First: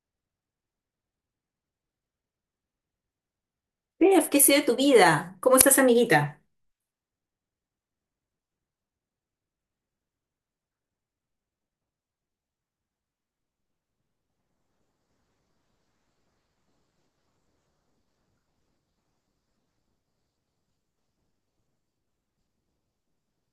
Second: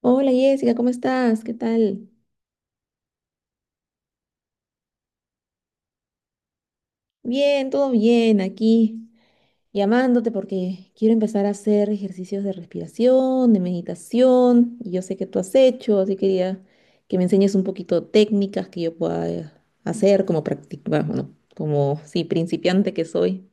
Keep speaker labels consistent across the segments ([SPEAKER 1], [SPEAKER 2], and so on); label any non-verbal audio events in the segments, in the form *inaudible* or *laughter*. [SPEAKER 1] Hola Jessica, ¿cómo estás? ¿Qué tal?
[SPEAKER 2] Steph, ¿qué ha sido de tu vida? ¿Cómo estás, amiguita?
[SPEAKER 1] Bien, todo bien, aquí llamándote porque quiero empezar a hacer ejercicios de respiración, de meditación, y yo sé que tú has hecho, así quería que me enseñes un poquito técnicas que yo pueda hacer como practicar, bueno, como sí, principiante que soy.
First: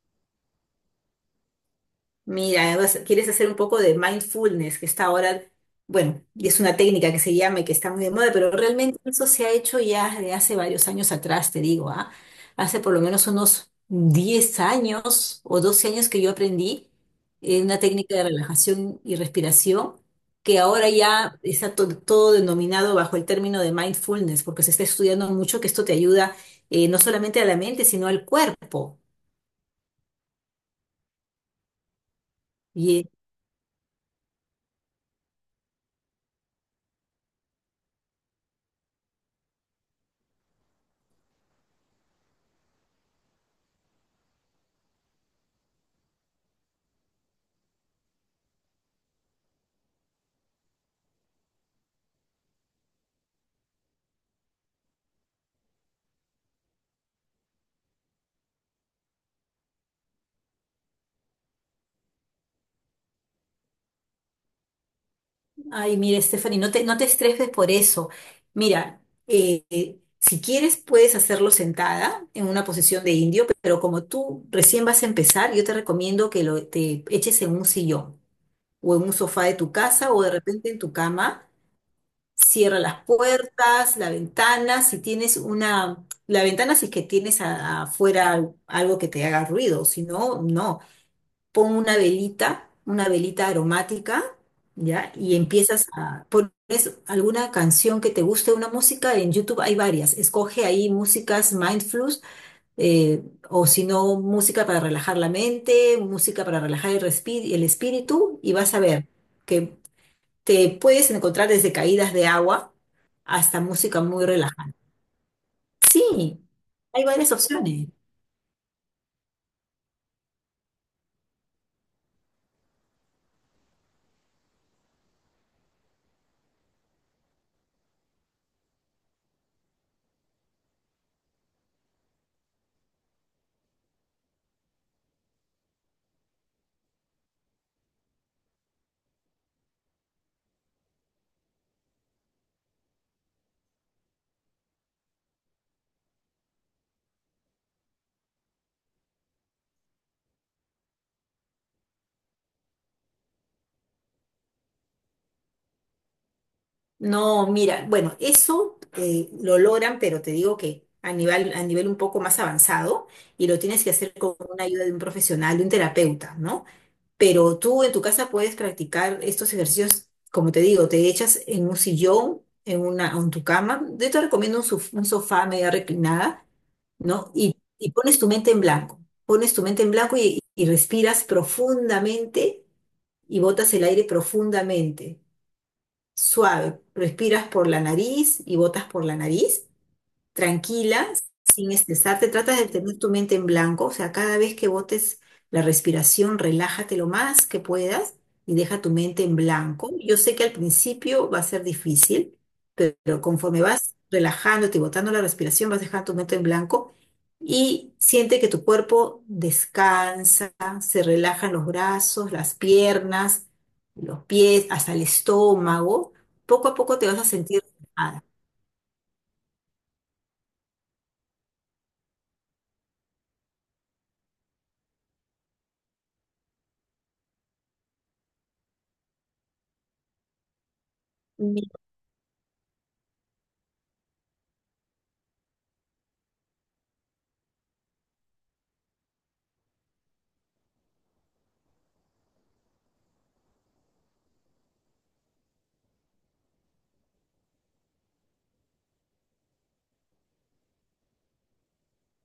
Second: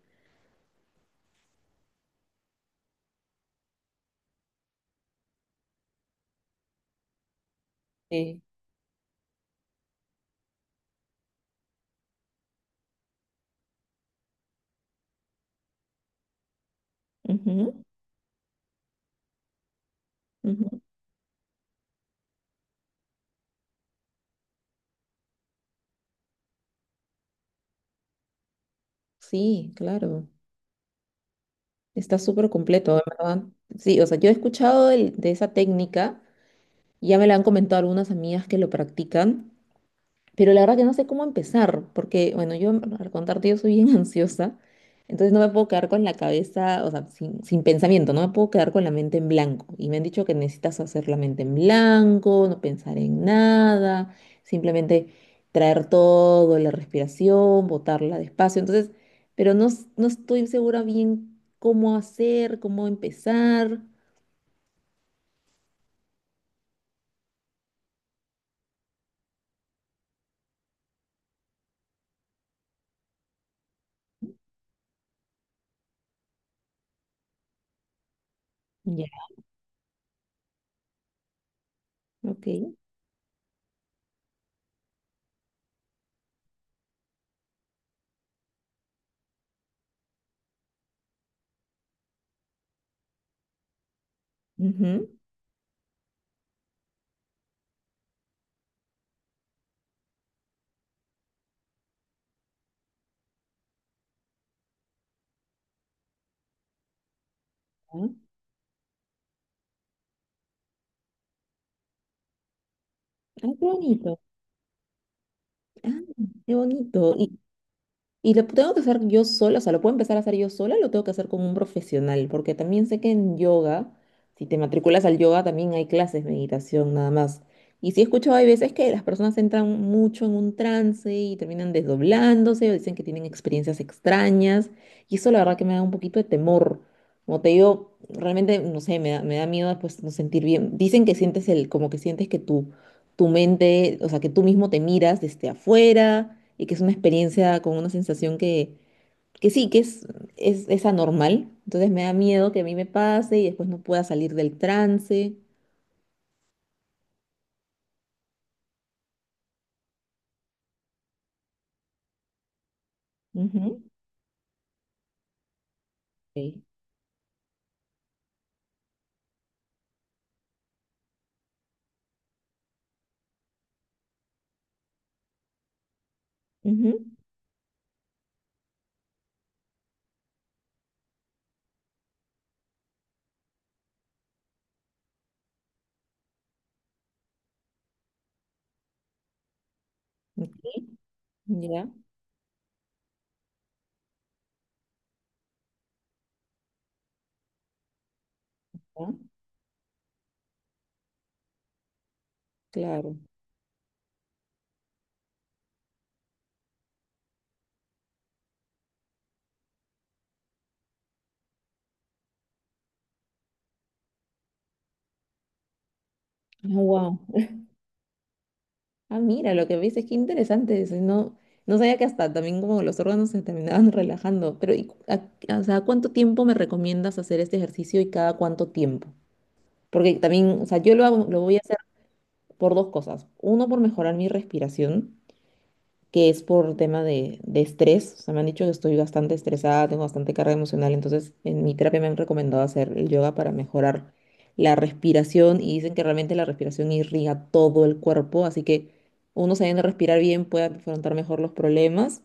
[SPEAKER 2] Mira, quieres hacer un poco de mindfulness, que está ahora, bueno, y es una técnica que se llama, y que está muy de moda,
[SPEAKER 1] Sí.
[SPEAKER 2] pero realmente eso se ha hecho ya de hace varios años atrás, te digo, ¿ah? Hace por lo menos unos 10 años o 12 años que yo aprendí una
[SPEAKER 1] Ujú,
[SPEAKER 2] técnica de relajación y respiración, que
[SPEAKER 1] ujú.
[SPEAKER 2] ahora ya está todo denominado bajo el término de mindfulness, porque se está estudiando mucho que esto te ayuda no solamente a la mente, sino al cuerpo.
[SPEAKER 1] Sí, claro. Está súper completo, en
[SPEAKER 2] Y,
[SPEAKER 1] ¿verdad? Sí, o sea, yo he escuchado de esa técnica, y ya me la han comentado algunas amigas que lo practican. Pero la verdad que no sé cómo empezar, porque, bueno, yo, al contarte, yo soy bien *laughs* ansiosa, entonces no me puedo quedar con la cabeza, o sea, sin pensamiento, no me puedo quedar con la mente en blanco. Y me han dicho que necesitas hacer la mente en blanco, no pensar en nada, simplemente traer todo, la respiración, botarla despacio. Entonces, pero no, no estoy segura bien cómo hacer, cómo empezar.
[SPEAKER 2] ay, mira, Stephanie, no te estreses por eso. Mira, si quieres puedes hacerlo sentada en una posición de indio, pero como tú recién vas a empezar, yo te recomiendo que lo, te eches en un sillón o en
[SPEAKER 1] Ya,
[SPEAKER 2] un sofá de tu casa o de repente en tu cama.
[SPEAKER 1] ok.
[SPEAKER 2] Cierra las puertas, la ventana, si tienes una, la ventana si es que tienes afuera algo que te haga ruido, si no, no. Pon una velita aromática,
[SPEAKER 1] Ujú.
[SPEAKER 2] ¿ya? Y empiezas a pones alguna canción que te guste, una música, en YouTube hay varias, escoge ahí músicas mindfulness, eh, o si no, música para relajar la mente, música para relajar el, el
[SPEAKER 1] Ah,
[SPEAKER 2] espíritu, y vas a ver que te puedes encontrar desde caídas de agua
[SPEAKER 1] ay,
[SPEAKER 2] hasta
[SPEAKER 1] qué
[SPEAKER 2] música
[SPEAKER 1] bonito.
[SPEAKER 2] muy relajada.
[SPEAKER 1] Ah,
[SPEAKER 2] Sí,
[SPEAKER 1] qué
[SPEAKER 2] hay
[SPEAKER 1] bonito.
[SPEAKER 2] varias opciones.
[SPEAKER 1] Y lo tengo que hacer yo sola, o sea, lo puedo empezar a hacer yo sola, lo tengo que hacer con un profesional, porque también sé que en yoga, si te matriculas al yoga, también hay clases de meditación nada más. Y sí he escuchado, hay veces que las personas entran mucho en un trance y terminan desdoblándose o dicen que tienen experiencias extrañas. Y eso la verdad que me da un poquito de temor. Como te digo, realmente, no sé, me da miedo después no sentir bien. Dicen que sientes el, como que sientes que tú tu mente, o sea, que tú mismo te miras desde afuera y que es una experiencia con una sensación que sí, es anormal. Entonces me da miedo que a mí me pase y después no pueda salir del trance.
[SPEAKER 2] No, mira, bueno, eso lo logran, pero te digo que a nivel un poco más avanzado y lo
[SPEAKER 1] Ujú.
[SPEAKER 2] tienes que hacer con una ayuda de un profesional, de un terapeuta,
[SPEAKER 1] Sí.
[SPEAKER 2] ¿no? Pero tú en tu casa puedes practicar estos ejercicios, como te digo, te echas en un sillón, en una, en tu cama. Yo te recomiendo un sofá media reclinada,
[SPEAKER 1] Ujú.
[SPEAKER 2] ¿no? Y pones tu mente en blanco, pones tu mente en blanco y respiras profundamente y botas el aire profundamente. Suave, respiras por la nariz y botas por la nariz
[SPEAKER 1] Ok.
[SPEAKER 2] tranquila, sin
[SPEAKER 1] Ya,
[SPEAKER 2] estresarte. Trata de tener tu mente en blanco, o sea, cada vez que botes la respiración, relájate lo más que puedas y deja tu
[SPEAKER 1] ya,
[SPEAKER 2] mente en blanco. Yo sé que al principio va a ser difícil,
[SPEAKER 1] claro.
[SPEAKER 2] pero, conforme vas relajándote y botando la respiración, vas dejando tu mente en blanco y siente que tu cuerpo descansa, se relajan los brazos, las piernas, los pies, hasta el estómago. Poco a poco te
[SPEAKER 1] Wow.
[SPEAKER 2] vas a sentir relajada.
[SPEAKER 1] Ah, mira, lo que ves es que interesante. Eso, no, no sabía que hasta también como los órganos se terminaban *laughs* relajando. Pero, ¿y o sea, ¿cuánto tiempo me recomiendas hacer este ejercicio y cada cuánto tiempo? Porque también, o sea, lo voy a hacer por dos cosas. Uno, por mejorar mi respiración, que es por tema de estrés. O sea, me han dicho que estoy bastante estresada, tengo bastante carga emocional. Entonces, en mi terapia me han recomendado hacer el yoga para mejorar la respiración y dicen que realmente la respiración irriga todo el cuerpo. Así que uno sabiendo respirar bien puede afrontar mejor los problemas.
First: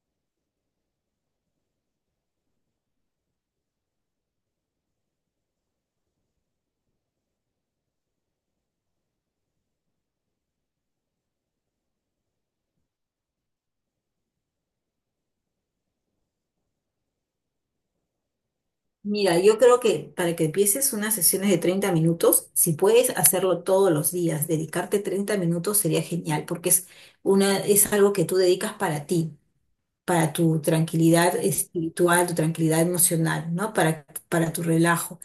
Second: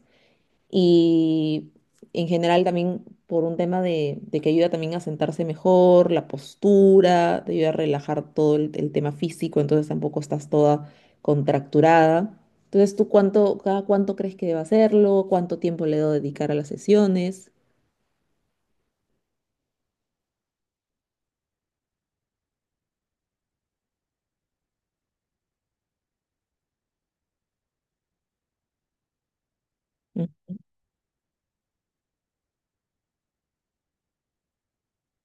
[SPEAKER 1] Y en general también por un tema de que ayuda también a sentarse mejor, la postura, te ayuda a relajar todo el tema físico, entonces tampoco estás toda contracturada. Entonces, ¿tú cuánto, cada cuánto crees que debo hacerlo? ¿Cuánto tiempo le debo dedicar a las sesiones?
[SPEAKER 2] Mira, yo creo que para que empieces unas sesiones de 30 minutos, si puedes hacerlo todos los días, dedicarte 30 minutos sería genial, porque es una, es algo que tú dedicas para ti, para
[SPEAKER 1] Mm,
[SPEAKER 2] tu tranquilidad espiritual, tu tranquilidad emocional, ¿no? Para tu relajo.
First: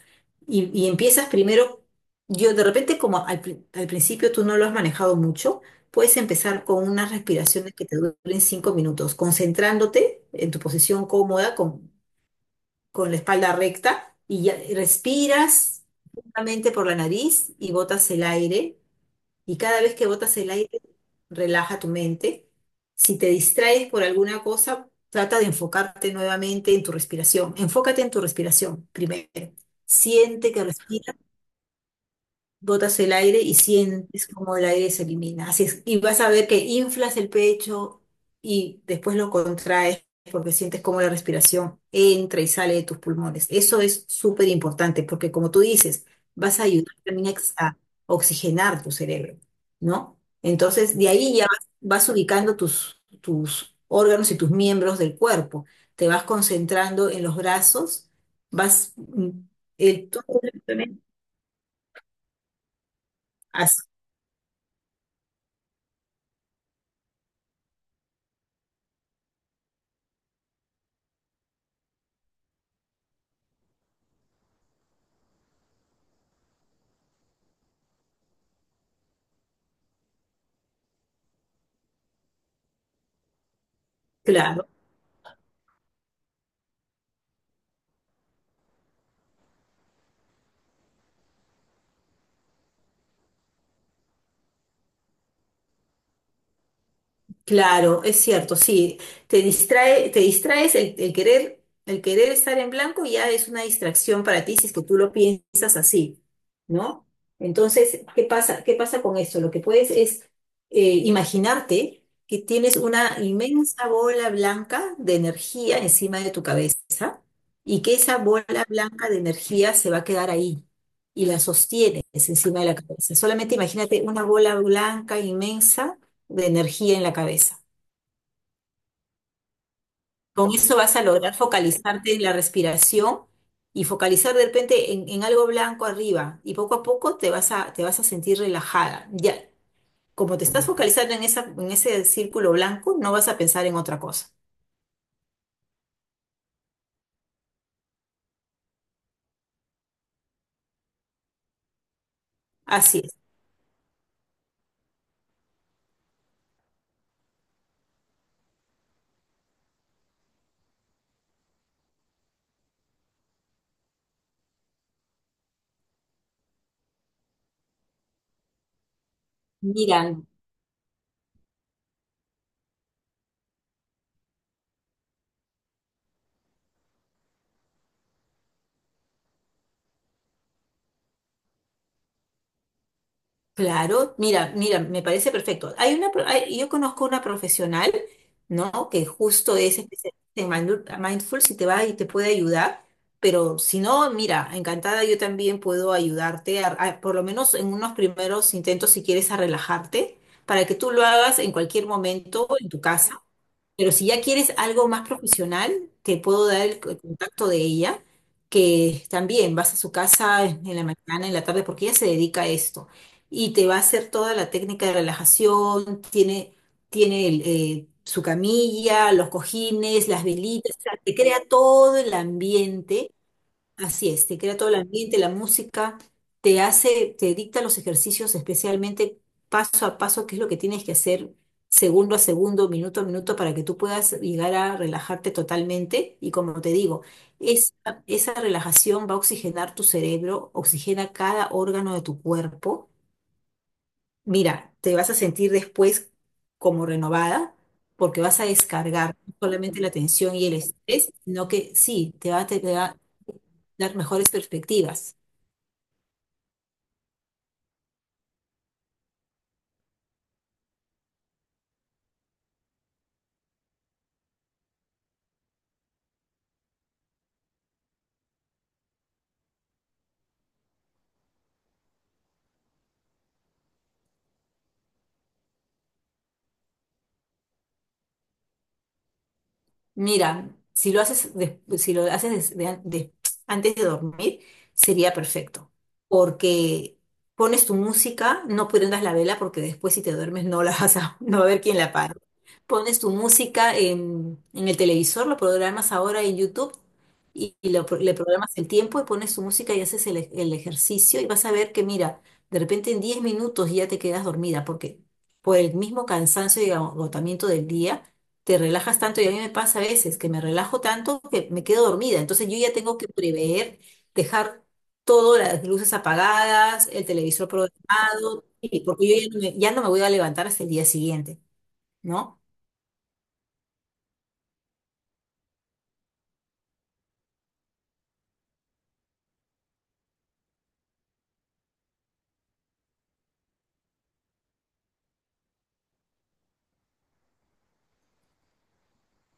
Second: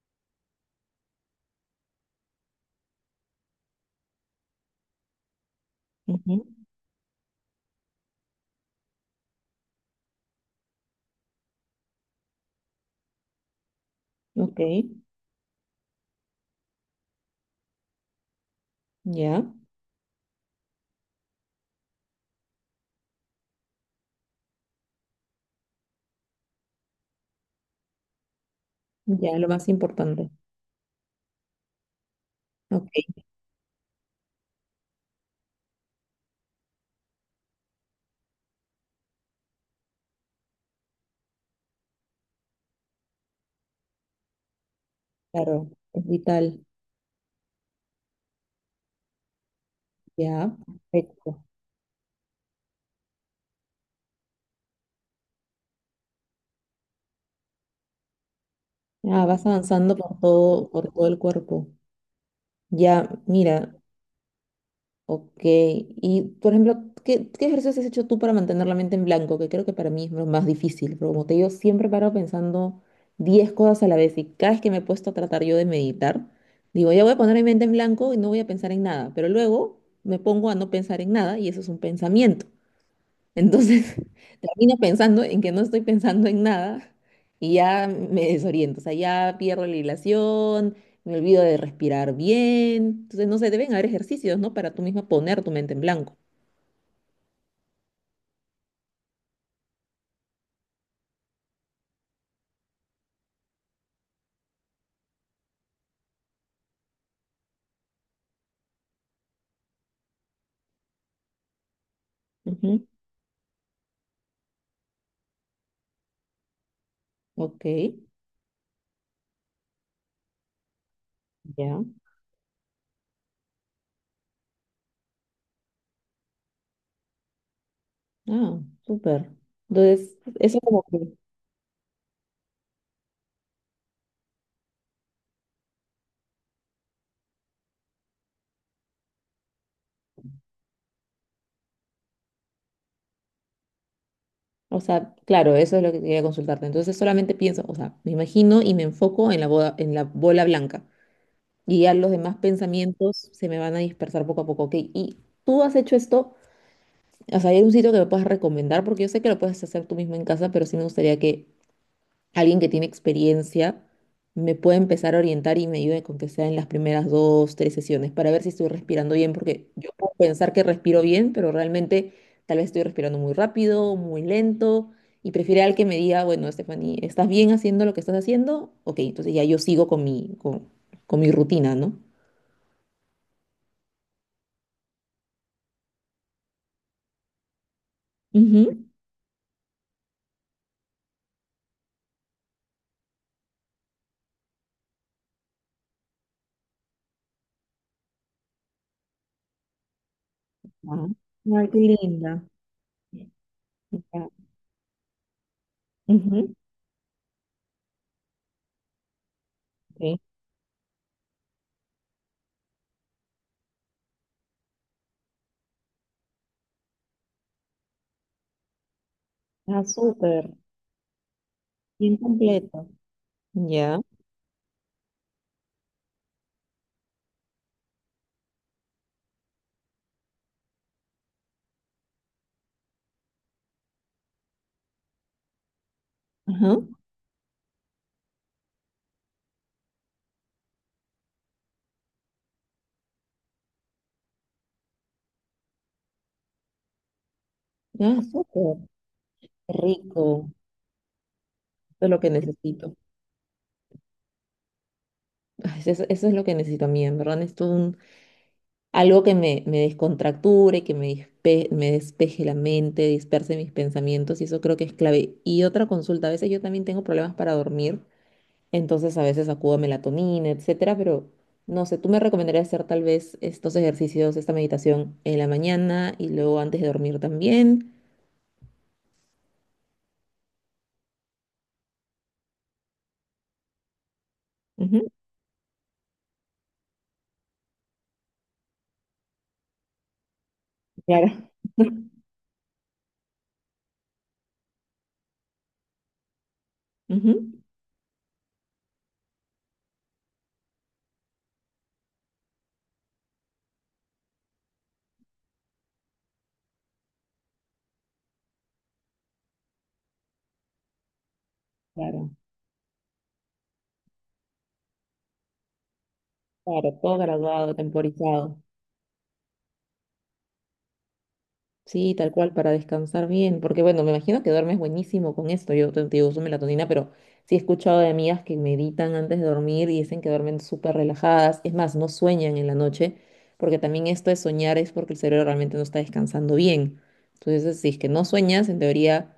[SPEAKER 2] Y empiezas primero, yo de repente como al principio tú no lo has manejado mucho, puedes
[SPEAKER 1] ujú.
[SPEAKER 2] empezar con unas respiraciones que te duren 5 minutos, concentrándote en tu posición cómoda, con la espalda recta y
[SPEAKER 1] Ok,
[SPEAKER 2] respiras profundamente por la nariz y botas el aire.
[SPEAKER 1] ya,
[SPEAKER 2] Y cada vez que botas el aire, relaja tu mente. Si te distraes por alguna cosa, trata de enfocarte nuevamente en tu respiración. Enfócate en tu respiración primero.
[SPEAKER 1] ya, lo más importante.
[SPEAKER 2] Siente que respiras,
[SPEAKER 1] Ok,
[SPEAKER 2] botas el aire y sientes como el aire se elimina. Así es, y vas a ver que inflas el pecho y después lo contraes porque sientes como la respiración entra y sale de tus pulmones. Eso es súper importante porque como tú
[SPEAKER 1] claro, es
[SPEAKER 2] dices,
[SPEAKER 1] vital.
[SPEAKER 2] vas a ayudar también a, a oxigenar tu cerebro, ¿no?
[SPEAKER 1] Ya,
[SPEAKER 2] Entonces, de ahí
[SPEAKER 1] perfecto.
[SPEAKER 2] ya vas, vas ubicando tus, tus órganos y tus miembros del cuerpo. Te vas concentrando en los brazos, vas...
[SPEAKER 1] Ah,
[SPEAKER 2] mm,
[SPEAKER 1] vas avanzando
[SPEAKER 2] el, todo,
[SPEAKER 1] por todo el cuerpo. Ya, mira,
[SPEAKER 2] así,
[SPEAKER 1] ok, y por ejemplo, qué ejercicios has hecho tú para mantener la mente en blanco? Que creo que para mí es lo más difícil, pero como te digo, siempre paro pensando 10 cosas a la vez y cada vez que me he puesto a tratar yo de meditar, digo, ya voy a poner mi mente en blanco y no voy a pensar en nada, pero luego me pongo a no pensar en nada y eso es un pensamiento. Entonces, *laughs*
[SPEAKER 2] claro.
[SPEAKER 1] termino pensando en que no estoy pensando en nada y ya me desoriento, o sea, ya pierdo la hilación, me olvido de respirar bien. Entonces, no sé, deben haber ejercicios, ¿no? Para tú misma poner tu mente en blanco.
[SPEAKER 2] Claro, es cierto, sí, te distrae, te distraes el querer estar en blanco ya es una distracción para ti si es que tú lo piensas así, ¿no? Entonces, ¿qué pasa? ¿Qué pasa con esto? Lo que puedes es imaginarte que tienes
[SPEAKER 1] Ujú,
[SPEAKER 2] una inmensa bola blanca de energía encima de tu cabeza
[SPEAKER 1] ok,
[SPEAKER 2] y que esa bola blanca de energía se va a quedar ahí y la
[SPEAKER 1] ya.
[SPEAKER 2] sostienes encima de la cabeza. Solamente imagínate una bola blanca inmensa de energía en la cabeza.
[SPEAKER 1] Ah, súper. Entonces,
[SPEAKER 2] Con
[SPEAKER 1] eso
[SPEAKER 2] eso
[SPEAKER 1] como
[SPEAKER 2] vas a
[SPEAKER 1] que,
[SPEAKER 2] lograr focalizarte en la respiración y focalizar de repente en algo blanco arriba y poco a poco te vas a sentir relajada. Ya, como te estás focalizando en esa, en ese círculo blanco, no vas a pensar en otra cosa.
[SPEAKER 1] o sea, claro, eso es lo que quería consultarte. Entonces, solamente pienso, o sea, me imagino y me enfoco en en la bola blanca. Y ya los demás
[SPEAKER 2] Así es.
[SPEAKER 1] pensamientos se me van a dispersar poco a poco. Ok, ¿y tú has hecho esto? O sea, ¿hay algún sitio que me puedas recomendar? Porque yo sé que lo puedes hacer tú mismo en casa, pero sí me gustaría que alguien que tiene experiencia me pueda empezar a orientar y me ayude con que sea en las primeras dos, tres sesiones para ver si estoy respirando bien, porque yo
[SPEAKER 2] Mira,
[SPEAKER 1] puedo pensar que respiro bien, pero realmente tal vez estoy respirando muy rápido, muy lento, y prefiero al que me diga, bueno, Stephanie, ¿estás bien haciendo lo que estás haciendo? Ok, entonces ya yo sigo con mi, con mi rutina, ¿no?
[SPEAKER 2] claro, me parece perfecto. Hay una, yo conozco una profesional,
[SPEAKER 1] Ujú.
[SPEAKER 2] ¿no? Que justo es especialista en mindful, si te va y te puede ayudar, pero si no, mira, encantada, yo también puedo ayudarte, por lo menos en unos primeros intentos, si quieres, a relajarte, para que tú lo
[SPEAKER 1] Ah,
[SPEAKER 2] hagas en
[SPEAKER 1] ay, qué
[SPEAKER 2] cualquier
[SPEAKER 1] linda.
[SPEAKER 2] momento en tu casa. Pero si ya
[SPEAKER 1] Ya.
[SPEAKER 2] quieres algo más profesional, te puedo
[SPEAKER 1] Ujú.
[SPEAKER 2] dar el contacto de ella, que también vas a su
[SPEAKER 1] Ok.
[SPEAKER 2] casa en la mañana, en la tarde, porque ella se dedica a esto y te va a hacer toda la técnica de relajación, tiene, tiene el, su camilla, los
[SPEAKER 1] Ah,
[SPEAKER 2] cojines, las
[SPEAKER 1] súper.
[SPEAKER 2] velitas, o sea, te crea todo el
[SPEAKER 1] Bien completo.
[SPEAKER 2] ambiente,
[SPEAKER 1] Ya.
[SPEAKER 2] así es, te crea todo el ambiente, la música, te hace, te dicta los ejercicios especialmente paso a paso, qué es lo que tienes que hacer segundo a segundo, minuto a minuto, para que tú puedas llegar a relajarte totalmente. Y como te
[SPEAKER 1] Ajá.
[SPEAKER 2] digo, esa, esa relajación va a oxigenar tu cerebro, oxigena cada órgano de tu cuerpo. Mira, te vas a sentir después como renovada
[SPEAKER 1] Ah,
[SPEAKER 2] porque vas a
[SPEAKER 1] súper.
[SPEAKER 2] descargar no solamente la tensión y
[SPEAKER 1] Rico.
[SPEAKER 2] el estrés, sino que
[SPEAKER 1] Eso es
[SPEAKER 2] sí,
[SPEAKER 1] lo que
[SPEAKER 2] te va
[SPEAKER 1] necesito.
[SPEAKER 2] a dar mejores perspectivas.
[SPEAKER 1] Ay, eso es lo que necesito a mí, en verdad. Necesito un, algo que me descontracture, que me, me despeje la mente, disperse mis pensamientos, y eso creo que es clave. Y otra consulta, a veces yo también tengo problemas para dormir, entonces a veces acudo a melatonina, etcétera, pero no sé, ¿tú me recomendarías hacer tal vez estos ejercicios, esta meditación en la mañana y luego antes de dormir también?
[SPEAKER 2] Mira, si lo haces, si lo haces antes de dormir, sería perfecto, porque pones tu música, no prendas la vela porque después si te duermes no la vas a, *laughs*
[SPEAKER 1] Claro.
[SPEAKER 2] no va a haber quien la
[SPEAKER 1] *laughs*
[SPEAKER 2] apague. Pones tu música en el televisor, lo programas ahora en YouTube
[SPEAKER 1] Ujú.
[SPEAKER 2] y le programas el tiempo y pones tu música y haces el, el ejercicio y vas a ver que, mira, de repente en 10 minutos ya te quedas dormida porque por el mismo cansancio y agotamiento del día te relajas tanto y a mí me pasa a veces que me relajo tanto que me quedo dormida.
[SPEAKER 1] Claro,
[SPEAKER 2] Entonces yo ya tengo que prever, dejar todas las luces apagadas,
[SPEAKER 1] claro,
[SPEAKER 2] el
[SPEAKER 1] todo
[SPEAKER 2] televisor
[SPEAKER 1] graduado,
[SPEAKER 2] programado,
[SPEAKER 1] temporizado.
[SPEAKER 2] y porque yo ya no me voy a levantar hasta el día siguiente,
[SPEAKER 1] Sí, tal
[SPEAKER 2] ¿no?
[SPEAKER 1] cual, para descansar bien. Porque bueno, me imagino que duermes buenísimo con esto. Yo te, te digo, uso melatonina, pero sí he escuchado de amigas que meditan antes de dormir y dicen que duermen súper relajadas. Es más, no sueñan en la noche, porque también esto de soñar es porque el cerebro realmente no está descansando bien. Entonces, si es que no sueñas, en teoría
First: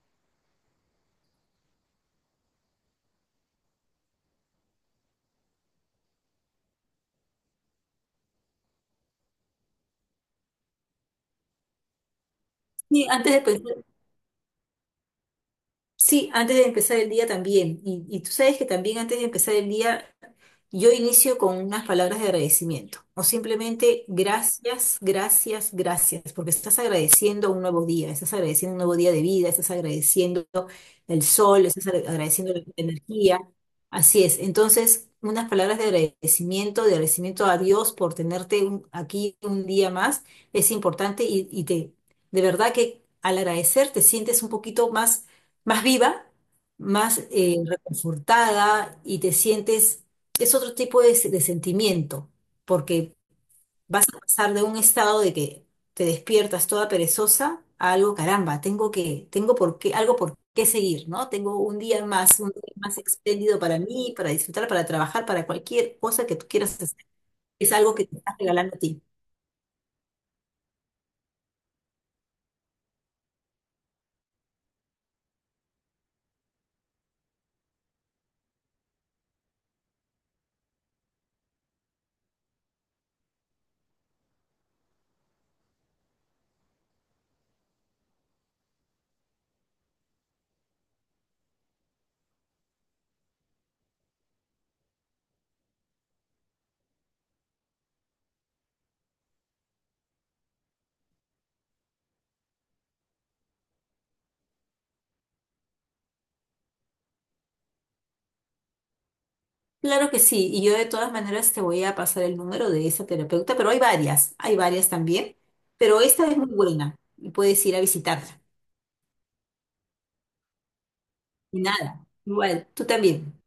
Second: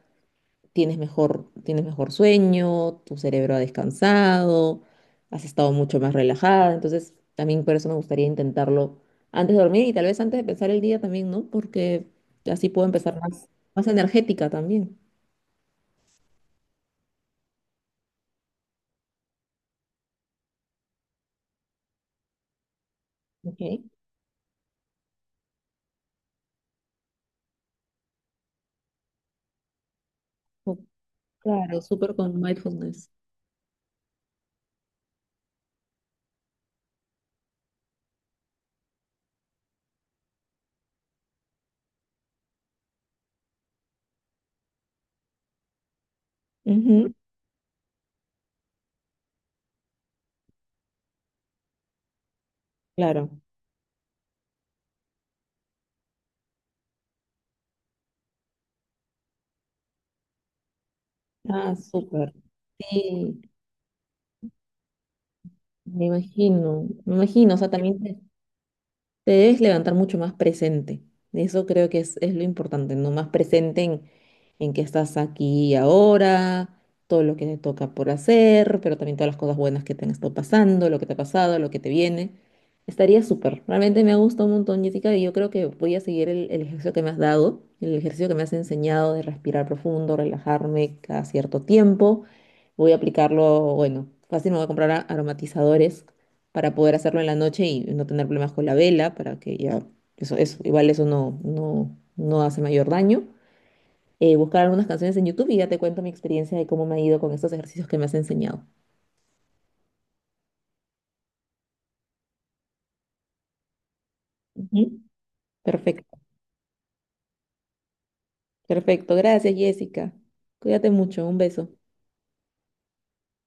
[SPEAKER 1] tienes mejor sueño, tu cerebro ha descansado, has estado mucho más relajada. Entonces, también por eso me gustaría intentarlo antes de dormir y tal vez antes de empezar el día también, ¿no? Porque así puedo
[SPEAKER 2] Sí,
[SPEAKER 1] empezar más, más energética también.
[SPEAKER 2] sí, antes de empezar el día también. Y tú sabes que también antes de empezar el día yo inicio con unas palabras de agradecimiento o
[SPEAKER 1] Ok.
[SPEAKER 2] simplemente gracias, gracias, gracias, porque estás agradeciendo un nuevo día, estás agradeciendo un nuevo día de vida, estás agradeciendo
[SPEAKER 1] Oh,
[SPEAKER 2] el sol,
[SPEAKER 1] claro,
[SPEAKER 2] estás
[SPEAKER 1] súper con
[SPEAKER 2] agradeciendo la
[SPEAKER 1] mindfulness.
[SPEAKER 2] energía. Así es. Entonces, unas palabras de agradecimiento a Dios por tenerte aquí un día más, es importante y te, de verdad que al agradecer te sientes un poquito más, más viva,
[SPEAKER 1] Ujú,
[SPEAKER 2] más reconfortada y te sientes es otro tipo de, de sentimiento, porque
[SPEAKER 1] claro.
[SPEAKER 2] vas a pasar de un estado de que te despiertas toda perezosa a algo, caramba, tengo que, tengo por qué, algo por qué seguir, ¿no? Tengo
[SPEAKER 1] Ah, súper.
[SPEAKER 2] un día más
[SPEAKER 1] Sí,
[SPEAKER 2] espléndido para mí, para disfrutar, para trabajar, para cualquier
[SPEAKER 1] me
[SPEAKER 2] cosa que tú quieras
[SPEAKER 1] imagino.
[SPEAKER 2] hacer.
[SPEAKER 1] Me imagino, o sea,
[SPEAKER 2] Es algo
[SPEAKER 1] también
[SPEAKER 2] que te estás regalando a ti.
[SPEAKER 1] te debes levantar mucho más presente. Eso creo que es lo importante, ¿no? Más presente en que estás aquí y ahora, todo lo que te toca por hacer, pero también todas las cosas buenas que te han estado pasando, lo que te ha pasado, lo que te viene. Estaría súper. Realmente me ha gustado un montón, Jessica, y yo creo que voy a seguir el ejercicio que me has dado, el ejercicio que me has enseñado de respirar profundo, relajarme cada cierto tiempo. Voy a aplicarlo, bueno, fácil me voy a comprar aromatizadores para poder hacerlo en la noche y no tener problemas con la vela, para que ya, igual eso no, no, no hace mayor daño. Buscar algunas canciones en YouTube y ya te cuento mi experiencia de cómo me ha ido con estos ejercicios que me has enseñado.
[SPEAKER 2] Claro que sí, y yo de todas maneras te voy a pasar el número de esa terapeuta, pero hay varias
[SPEAKER 1] Ujú.
[SPEAKER 2] también, pero
[SPEAKER 1] Perfecto,
[SPEAKER 2] esta es muy buena y puedes ir a visitarla.
[SPEAKER 1] perfecto. Gracias, Jessica. Cuídate mucho. Un
[SPEAKER 2] Y
[SPEAKER 1] beso.
[SPEAKER 2] nada, igual, tú también.